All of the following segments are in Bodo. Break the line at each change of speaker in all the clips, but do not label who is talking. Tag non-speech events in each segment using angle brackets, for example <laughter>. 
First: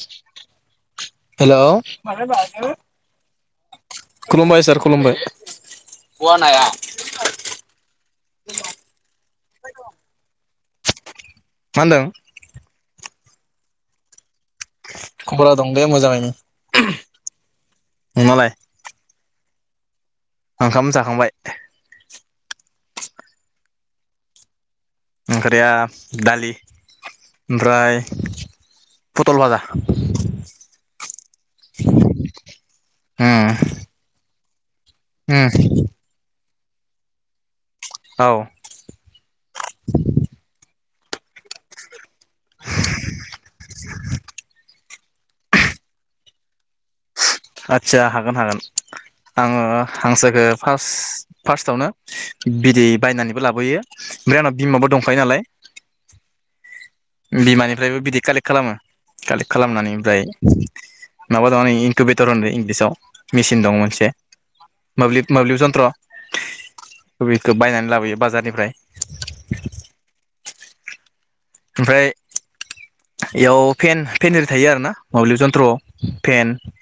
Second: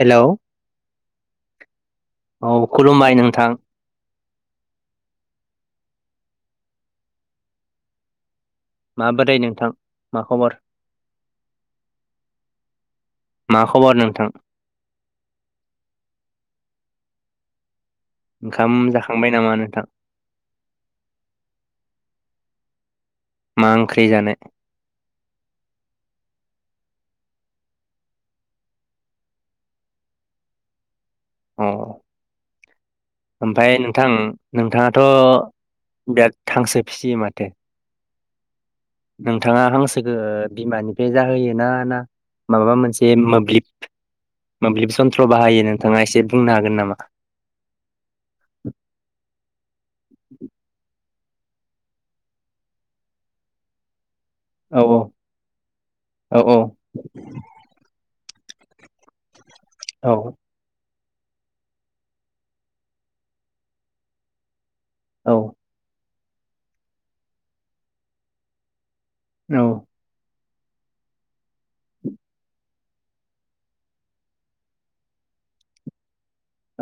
हेलौ
हेलौ
औ खुलुमबाय नोंथां
खुलुमबाय सार खुलुमबाय खवानाया
माबोरै नोंथां मा खबर
मा होनदों
मा खबर नोंथां
खबरा दं दे मोजां यैनो।
ओंखाम ज खांबाय नामा नोंथां?
ओंखाम जाखांबाय
मा ओंख्रि जानाय
ओंख्रिया दालि ओमफ्राय फटल भाजा
अ
उम
ओमफ्राय नोंथां नोंथांङा थ
उम
बे थांसो फिसियो माथो
औ
बे जाहोयोना ना माबा मोनसे मोब्लिब मोब्लिब सन्थ्र बाहायो नोंथाङा एसे बुंनो हागोन नामा?
आदसा हागोन-हागोन आंङो हांसोखौ फार्स्ट फार्स्टआवनो बिदै बायनानैबो लाबोयो फ्राय आंना
औ
बिमाबो दंखायो नालाय
औ
बिमानिफ्रायबो बिदि कालेक्ट खालामो खालामनानै ओमफ्राय माबा दंङ नै इनकुबेटर होनो इंलिसाव मेसिन दंङ मोनसे
औ
मोब्लिब-मोब्लिब जन्त्र कबिखौ बायनानै लाबोयो बाजारनिफ्राय ओमफ्राय एयाव फेन-फेन आरि थायो आरोना मोब्लिब जन्थ्रआव फेन
औ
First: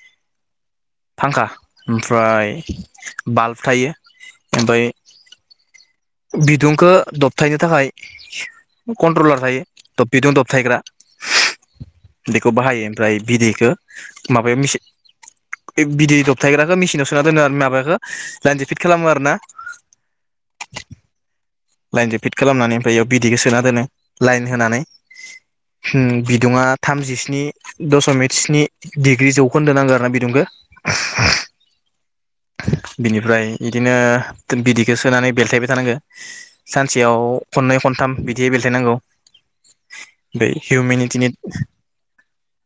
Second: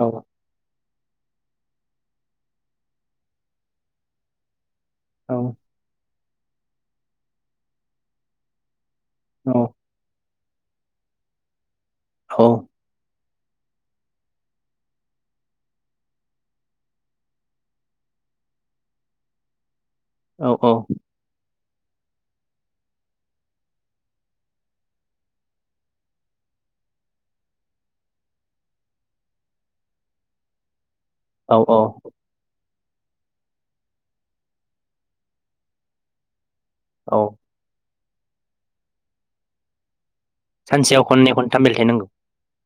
फांखा ओमफ्राय बाल्ब थायो ओमफ्राय
औ
बिदुंखौ दबथायनो थाखाय कन्ट्रलार
औ
थायो बेदिनो थायग्रा बेखौ बाहायो ओमफ्राय बिदैखो माबायाव मेसिन बिदै दबथायग्राखौ मेसिनाव सोना दोनो आरो माबाखो लायन्दो फिट खालामो आरोना।
औ-औ
लाइनजों फिट खालामनानै ओमफ्राय बेयाव बिदैखौ सोना दोनो लाइन होनानै बिदुङा थामजिस्नि दशमिक स्नि डिग्रि जौखोन्दो नांगो आरो ना बिदुंखो
औ औ
बिनिफ्राय बिदिनो बिदैखो सोनानै बेलथायबाय थानांगो
औ
सानसेयाव खननै खनथाम बिदि बेलथायनांगौ। ओमफ्राय
सानसेयाव
हिउमेनिटिनि
खननै खनथाम बेलथाइनांगौ।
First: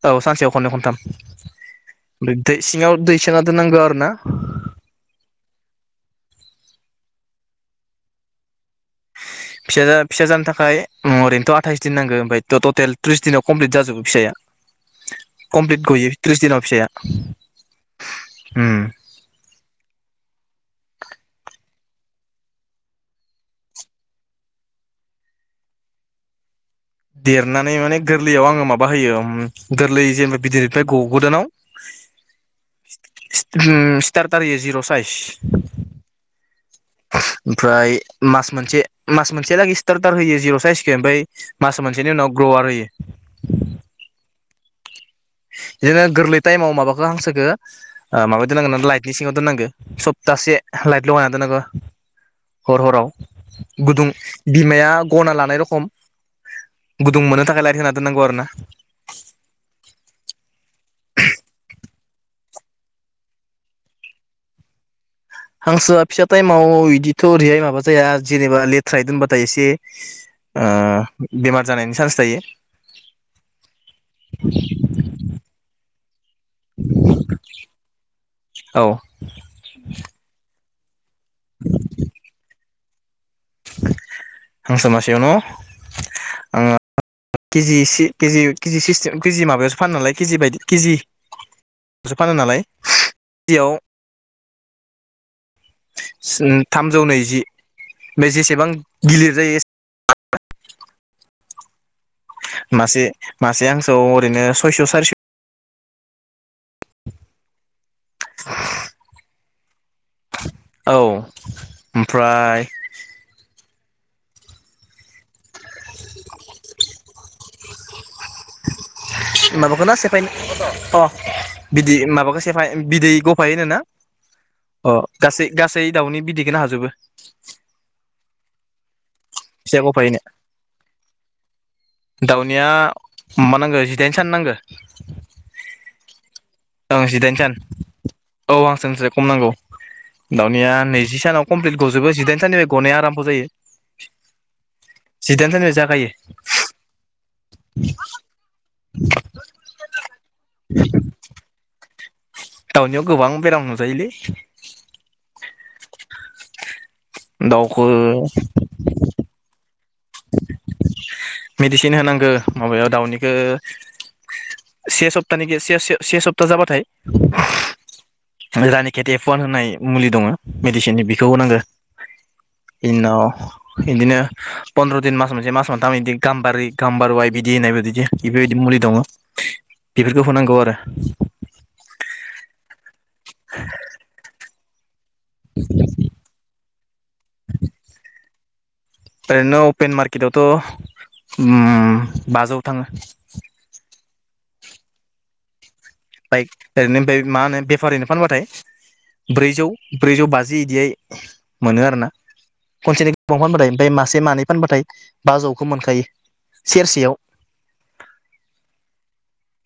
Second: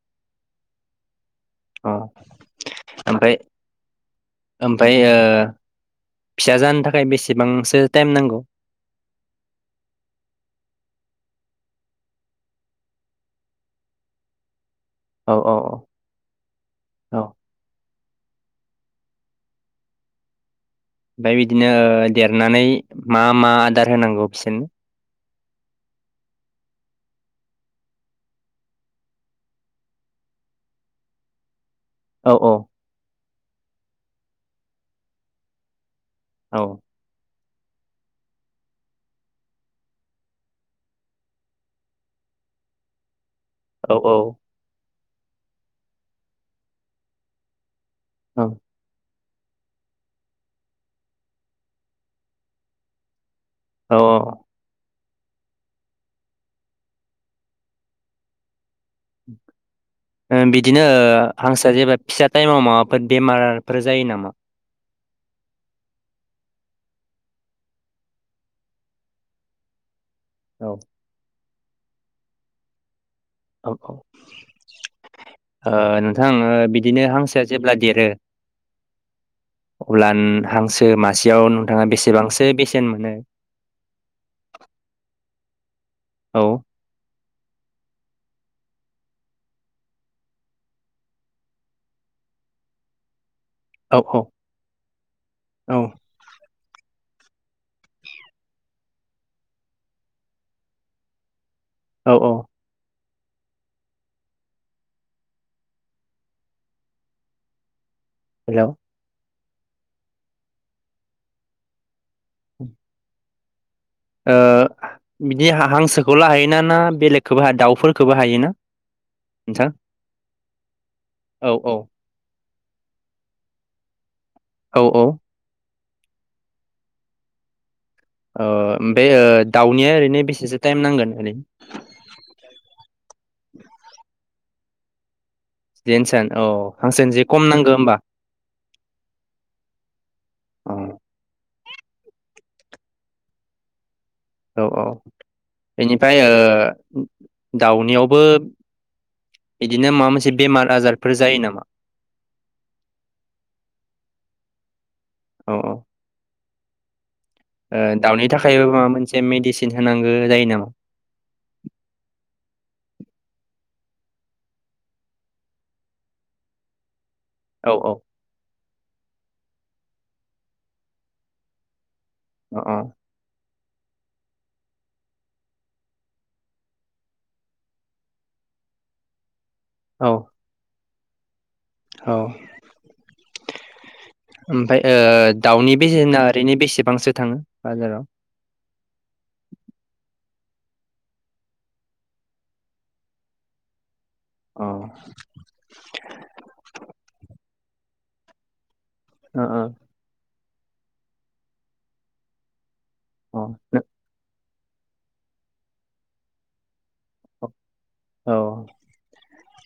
औ सानसेयाव खननै खनथाम दै सिंआव दै
ओमफ्राय
सोना दोननांगौ आरोना
ओमफाय ओ <unintelligible> बेसेबांसो टाइम नांगौ।
फिसा फिसा जानो थाखाय अ ओरैनोथ' आथाइस दिन नांगौ ओमफ्राय थ ट'टेल थ्रिस दिनाव कमप्लिट जाजोबो फिसाया।
औ औ
कमप्लिट गयो त्रिस दिनाव फिसाया।
औ
ओम
ओमफ्राय बिदिनो देरनानै मा-मा आदार होनांगौ बिसोरनो
देरनानै माने गोरलैयाव आङो माबा होयो गोरलै जेनेबा बिदैनिफ्राय गगोदानाव
औ औ
इस स्टार टार यो जिर' साइस।
औ
ओमफ्राय मास मोनसे मास मोनसेलागै स्टार टार होयो जिर' साइसख ओमफ्राय मास मोनसेनि उनाव ग्रवार होयो।
औ औ
बिदिनो गोरलै टाइमाव माबाखौ हांसोखो ओ
औ
माबायदि नांगो <unintelligible> लायत बि सिङाव दोननांगौ सप्तासे लाइट लगायना दोननांगौ हर हराव
औ
गुदुं बिमाया गना लानाय रखम गुदुं मोननो थाखाय लाइट होना दोननांगौ आरो ना।
ओ बिदिनो ओ हांसो जेबा फिसा टाइमाव माबाफोर बेमारफोर जायो नामा?
हांसोआ फिसा टाइमाव इदिथ' ओरैहाय माबा जाया जेनेबा लेथ्रायै दोनबाथाय एसे
औ
ओ बेमार जानायनि चान्स थायो।
औ औ ओ <unintelligible> बिदिनो हांसोआ जेब्ला देरो
औ
अब्ला नो हांसो <inaudible> सेयाव नोंथाङा बेसेबांसो बेसे बेसेन मोनो
हांसो मासेयाव न'
औ
आङो केजि केजि सिस्टेम केजि माबायावसो फानो नालाय केजि बायदि केजिसो फानो नालाय केजियाव
औ औ।
थाम जौ नैजि बे जेसेबां गिलिर जायो
औ औ
मासे मासे हांसो ओरैनो सयस' सारिस'
हेलौ
औ ओमफ्राय
ओ बिदि हांसोखौल' हायोना ना बेलेगखौबो हाया दाउफोरखौबो हायोना? नोंथां?
माबाखौना सेफाय अ
औ औ
बिदि माबाखौ सेफाय बिदै गफायोनो ना?
औ
अ
ओ
गासै गासै फै दाउनि बिदैखौ नों हाजोबो
ओ ओम ओमफ्राय ओ
फिसा
दाउनिया
गफायैनो
ओरैनो बेसेसो टाइम नांगोन ओरैनो
दाउनिया मा नांगो जिदाइन सान नांगो
जेनसन औ
ओं
हांसोनो जे
जिदाइन
खम
सान
नांगौ होमबा
औ हांसोनिसाय खम नांगौ
औ
दाउनिया नैजि सानाव कमप्लिट गजोबो जिदाइनथानिफ्राय गनाया आराम्भ जायो।
औ औ
जिदाइन साननिफ्राय जागायो
बेनिफ्राय ओ दाउनियावबो बिदिनो माबा मोनसे बेमार आजारफोर जायो नामा?
दावनियाव गोबां बेराय नुजायो लै
औ औ।
दाउखौ
दाउनि थाखायबो माबा मोनसे मेडसिन होनांगौ जायो नामा?
मेडिसिन होनांगौ माबायाव दाउनिखौ से सप्तानि से सप्ता जाबाथाय।
औ औ
जानि खेथि फुवान होनाय मुलि दंङ मेडिसिननि बेखौ होनांगौ।
अ
बेनि उनाव बिदिनो पन्द्र दिन मास मोनसे मास मोन थाम इदि गाम्बारि गाम्बारु वाइ बिदि होननाय बिदि बेफोरबायदि मुलि दङ।
औ
बेफोरखौ होनांगौ आरो
औ ओमफ्राय ओ दाउनि बेसेना ओरैनो बेसेबांसो थांङो बाजाराव?
ओरैनो अपेन मार्केटवथ'ओ बाजौ थांङो।
अ'।
बाइक ओरैनो मा होनो बेफारिनो फानबाथाय
ओ
ब्रैजौ, ब्रैजौ बाजि इदियै मोनो आरो ना।
ओ अ
खनसेनि <unintelligible> मासे मानै फानबाथाय बाजौखौ मोनखायो सेरसेयाव।
औ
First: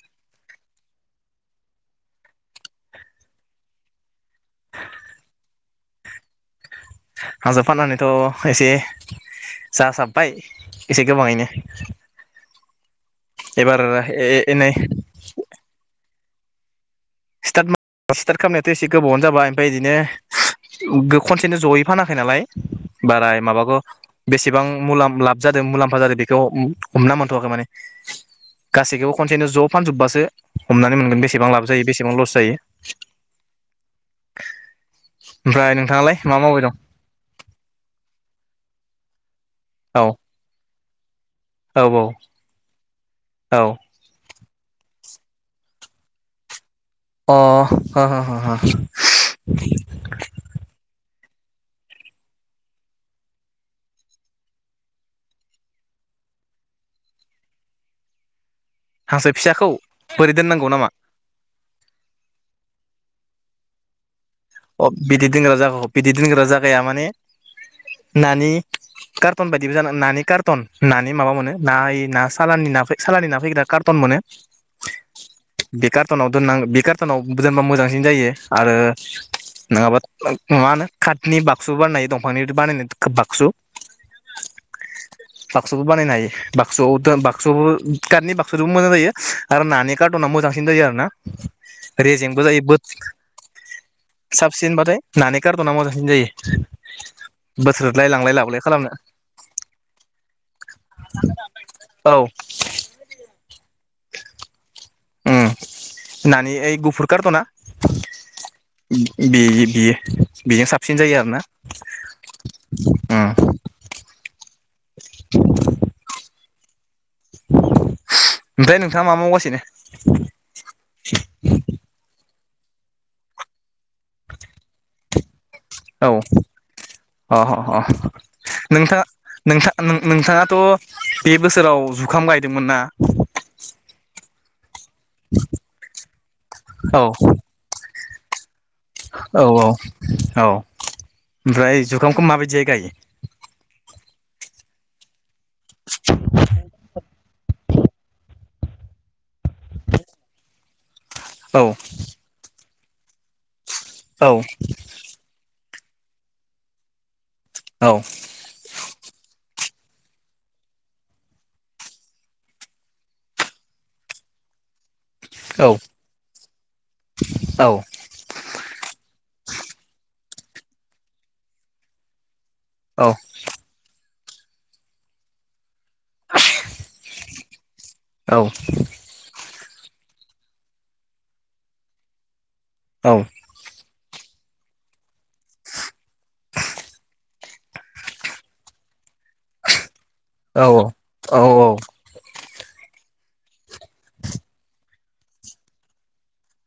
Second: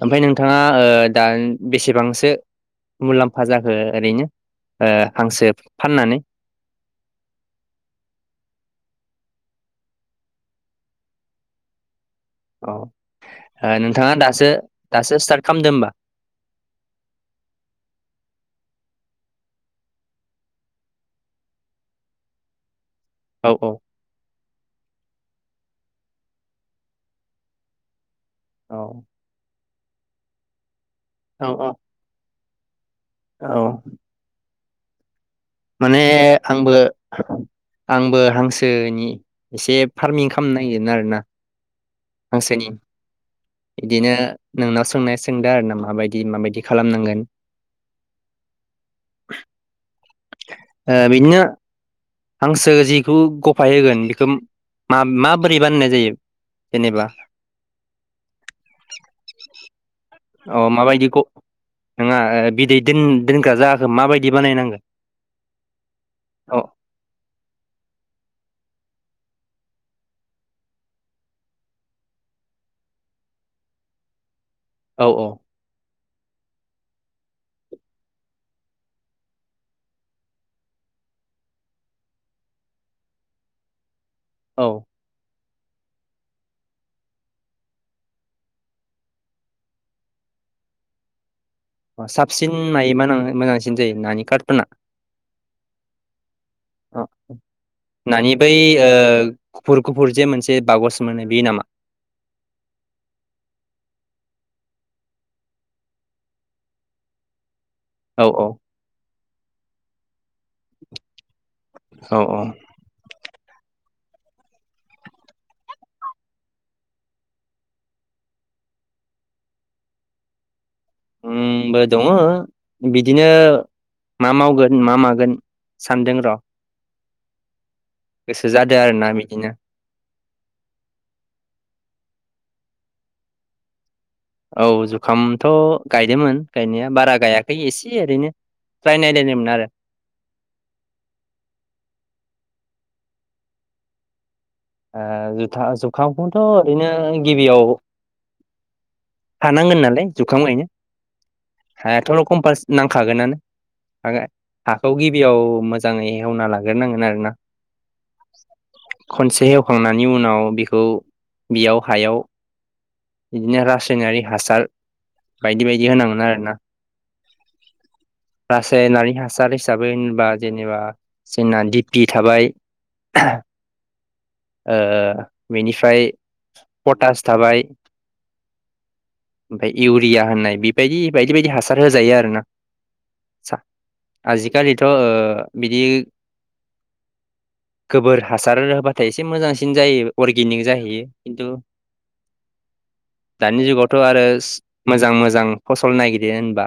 ओमफ्राय नोंथाङा ओ दा बेसेबांसो मुलाम्फा जाखो ओरैनो ओ हांसो फाननानै?
हांसो फाननानैथ' एसे जासाबबाय एसे गोबाङैनो।
औ ओ
एबार
नोंथाङा दासो
ए नै
दासो स्टार्ट खालामदो होमबा?
स्टार्ट खालामनायाथ' एसे गोबावनो जाबाय ओमफ्राय बिदिनो खनसेनो जयै फानाखै नालाय बारा
औ
माबाखौ बेसेबां मुलाम्फा लाब जादों मुलाम्फा जादों बेखौ हमना मोनथ'वाखै माने। गासैखौबो खनसेनो ज' फानजोबबासो हमनानै मोनगोन
औ
बेसेबां लाब
औ
जायो बे सेबां लस जायो।
औ।
ओमफ्राय
माने
नोंथाङालाय मा मावबाय
आंबो
दं
आंबो हांसो नि एसे
औ
फार्मिं खालामनो नागिरदों आरो। ना।
औ
हांसोनि
औ
बिदिनो नोंनाव सोंनाय सोंदों आरो ना माबायदि माबायदि खालामनांगोन
अ' ह 'ह 'ह'।
ओ बिदिनो हांसो जिखौ गफाय होगोन बेखौमाबोरै बानायनाय जायो जेनेबा?
हांसो फिसाखौ? बोरै दोननांगौ
अ'
नामा
माबायदिखौ नङा ओ बिदै दोन दोनग्रा जागाखै मा बायदि
अ' बिदै दोनग्रा जायगाखौ बिदै दोनग्रा
अ
जायगाया माने नानि कार्टन बायदिबो जायोनानि कार्टन नानि माबा मोनो ना ऐ ना सालानि सालानि ना फैग्रा कार्टन मोनो
औ औ।
बे कार्टनाव दोन्नांगोन बे कार्टनाव दोनबा मोजांसिन जायो आरो नंङाबा मा होनो काटनि बाक्सु बानायो दंफांनि बानायनाय बाक्सु
औ।
बाक्सुबो बानायनो हायो बाक्सुआव दोनबा बाक्सु कारट बाक्सुबो मोजां जायो आरो नानि कार्ट'ना मोजांसिन जायो आरोना।
साबसिन मायो मोजांसिन जायो ना
साबसिन बा थाय नानि खारथना मोजांसिन जायो
आं
बोथ्रोदलाय
नानि
लांलाय
बै
लाबोलाय खालामनो
गुफुर-गुफुर जे मोनसे बागस मोनो बे नामा।
औ उम नानि ओइ गुफुर कारथ ना
औ-औ
बे बेयो बेजों साबसिन जायो आरोना।
आंबो
<inaudible> ओमफ्राय नोंथाङा मा मावगासिनोनो?
ओम आंबो दंअ बिदिनो मा मावगोन मा मागोन
औ
सानदों र'
अ
गोसो जादों
नोंथाङा
आरोना बिदिनो
नोंथ नोंथाङाथ बे बोसोराव ज जुखाम गायदोंमोन ना।
औ जु अुखामथ गायदोंमोन गायनाया बारा गायाखै एसे। जि ओरैनो ट्राय नायलायदोंमोन आरो
औ-औ-औ ओमफ्राय जुखामखौ माबायदि गायो? गायो
ओ जुथा जुखामखौथ ओरैनो गिबियाव हानांगोन नालाय जुखाम गायनो।
औ
हाया थ रखमफास नांखागोनानो। आंडों
औ
हाखौ गिबियाव मोस मोजाङै एवना लाग्रनांगोन आरो ना।
औ
<inaudible> खनसे एव होखांनायनि उनाव बिखौ बियाव हायाव बिदिनो रासायनारि हासार। बायदि-बायदि होनांगोन आरो ना
औ
रासायनारि हासार हिसाबै होनबा जेनेबा जोंना दिपि थाबाय।
औ
ओ मिनि फ्राय पथास थाबाय
औ
ओमफफ्राय इउरिया होननाय बेबायदि बायदि-बायदि हासार होजायो आरो ना।
औ।
आजिखालिथ ओ बिदि गोबोर हासार रोबा फाथाय एसे मोजांसिन जायो। अर्गेनिक जाहैयो
औ
खिन्थु। दानि जुगावथ' आरो मोजां मोजां फसल नायागिरो होनबा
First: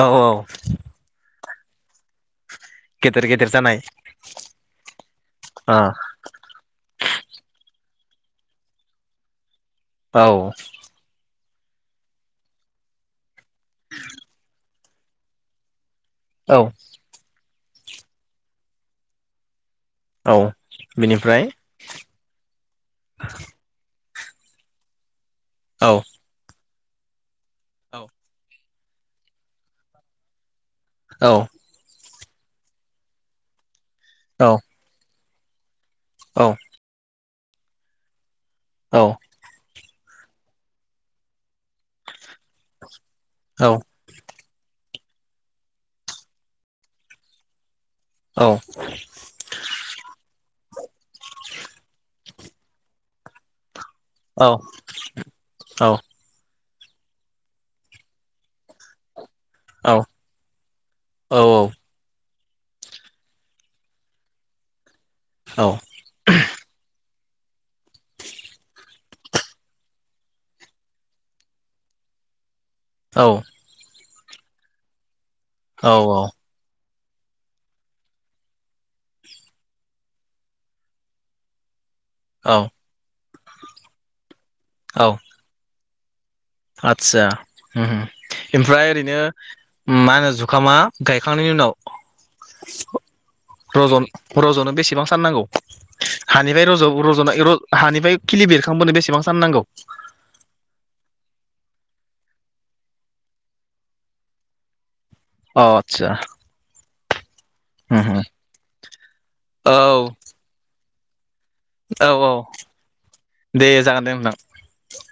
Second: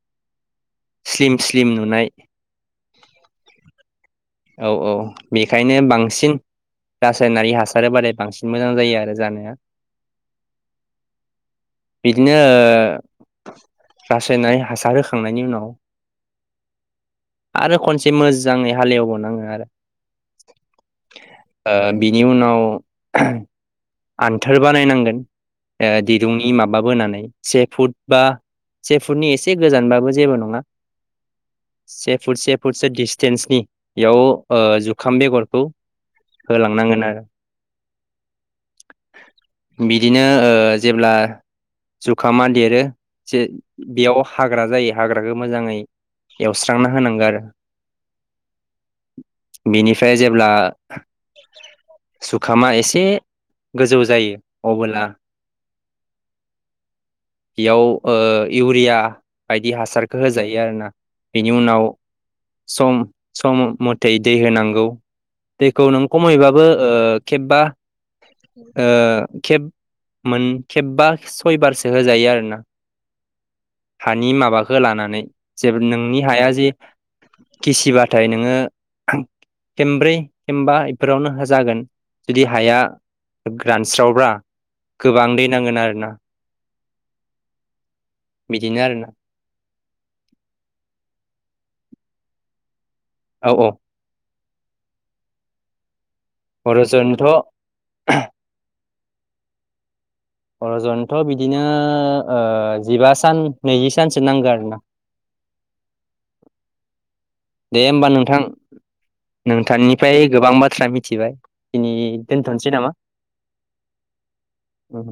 औ औ <inaudible>
स्लिम स्लिम नुनाय
गेदेर गेदेर जानाय
औ औ बेखायनो
ओ
बांसिन रासायनारि हासार होबालाय बांसिन मोजां जायो आरो जानाया।
औ।
बिदिनो रासायनारि हासार होखांनायनि उनाव
औ।
आरो खनसे मोजाङै हालेवबावोनाङो आरो
औ बेनिफ्राय
ओ बिनि उनाव आन्थोर बानायनांगोन ओ
औ
दिरुंनि माब माब बोनानै से फुट
औ
बा से फुटनि एसे गोजानबाबो जेबो नङा।
औ।
से फुट से फुटसो डिसटेन्सनि बेयाव
औ
ओ जुखाम बेगर औ
औ
<inaudible> होलांनांगोन आरो
औ।
बिदिनो ओ जेब्ला जुखामा देरो जे
औ
बेयाव हाग्रा जायो। हाग्राखौ मोजाङै एवस्रांना होनांगौ आरो
औ
बेनिफ्राय जेब्ला <inaudible>
<inaudible>
जुखामा एसे गोजौ जायो अबोला बेयाव ओ युरिया बायदि हासारखौ होजायो आरोना बेनि उनाव सम सम मथै दै होनांगौ। दैखौ नों खमैबाबो ओ खेबबा ओ खेब मोन खेबबा सयबारसो होजायो आरोना
औ
हानि माबाखौ लानानै जेबो नोंनि
औ
हाया जे खिसिबाथाय नोङो खेमब्रै खेमबा इफोरावनो हो जागोन जुदि हाया
औ
ग्रानस्रावब्रा गोबां दै नांगोन आरो ना <inaudible>
आतसा उम उम
बिदिनो
ओमफ्राय
आरोना
ओरैनो मा होनो जुखामा गायखांनायनि उनाव
औ औ
<unintelligible> <unintelligible> रज'नो बेसेबां साननांगौ? हानिफ्राय रज'
अरजनथ'
रज'नाय रज' हानिफ्राय खिलि बेरखांबोनो बेसे बेसेबां सान नांगौ?
र'जनथ' बिदिनो ओ जिबा सान नैजि सानसो नांगो आरोना।
अ आतसा
दे होमबा नोंथां
औ
नोंथांनिफ्राय गोबां बाथ्रा मि थिबाय
औ औ दे जागोन दे नोंथां।
नामा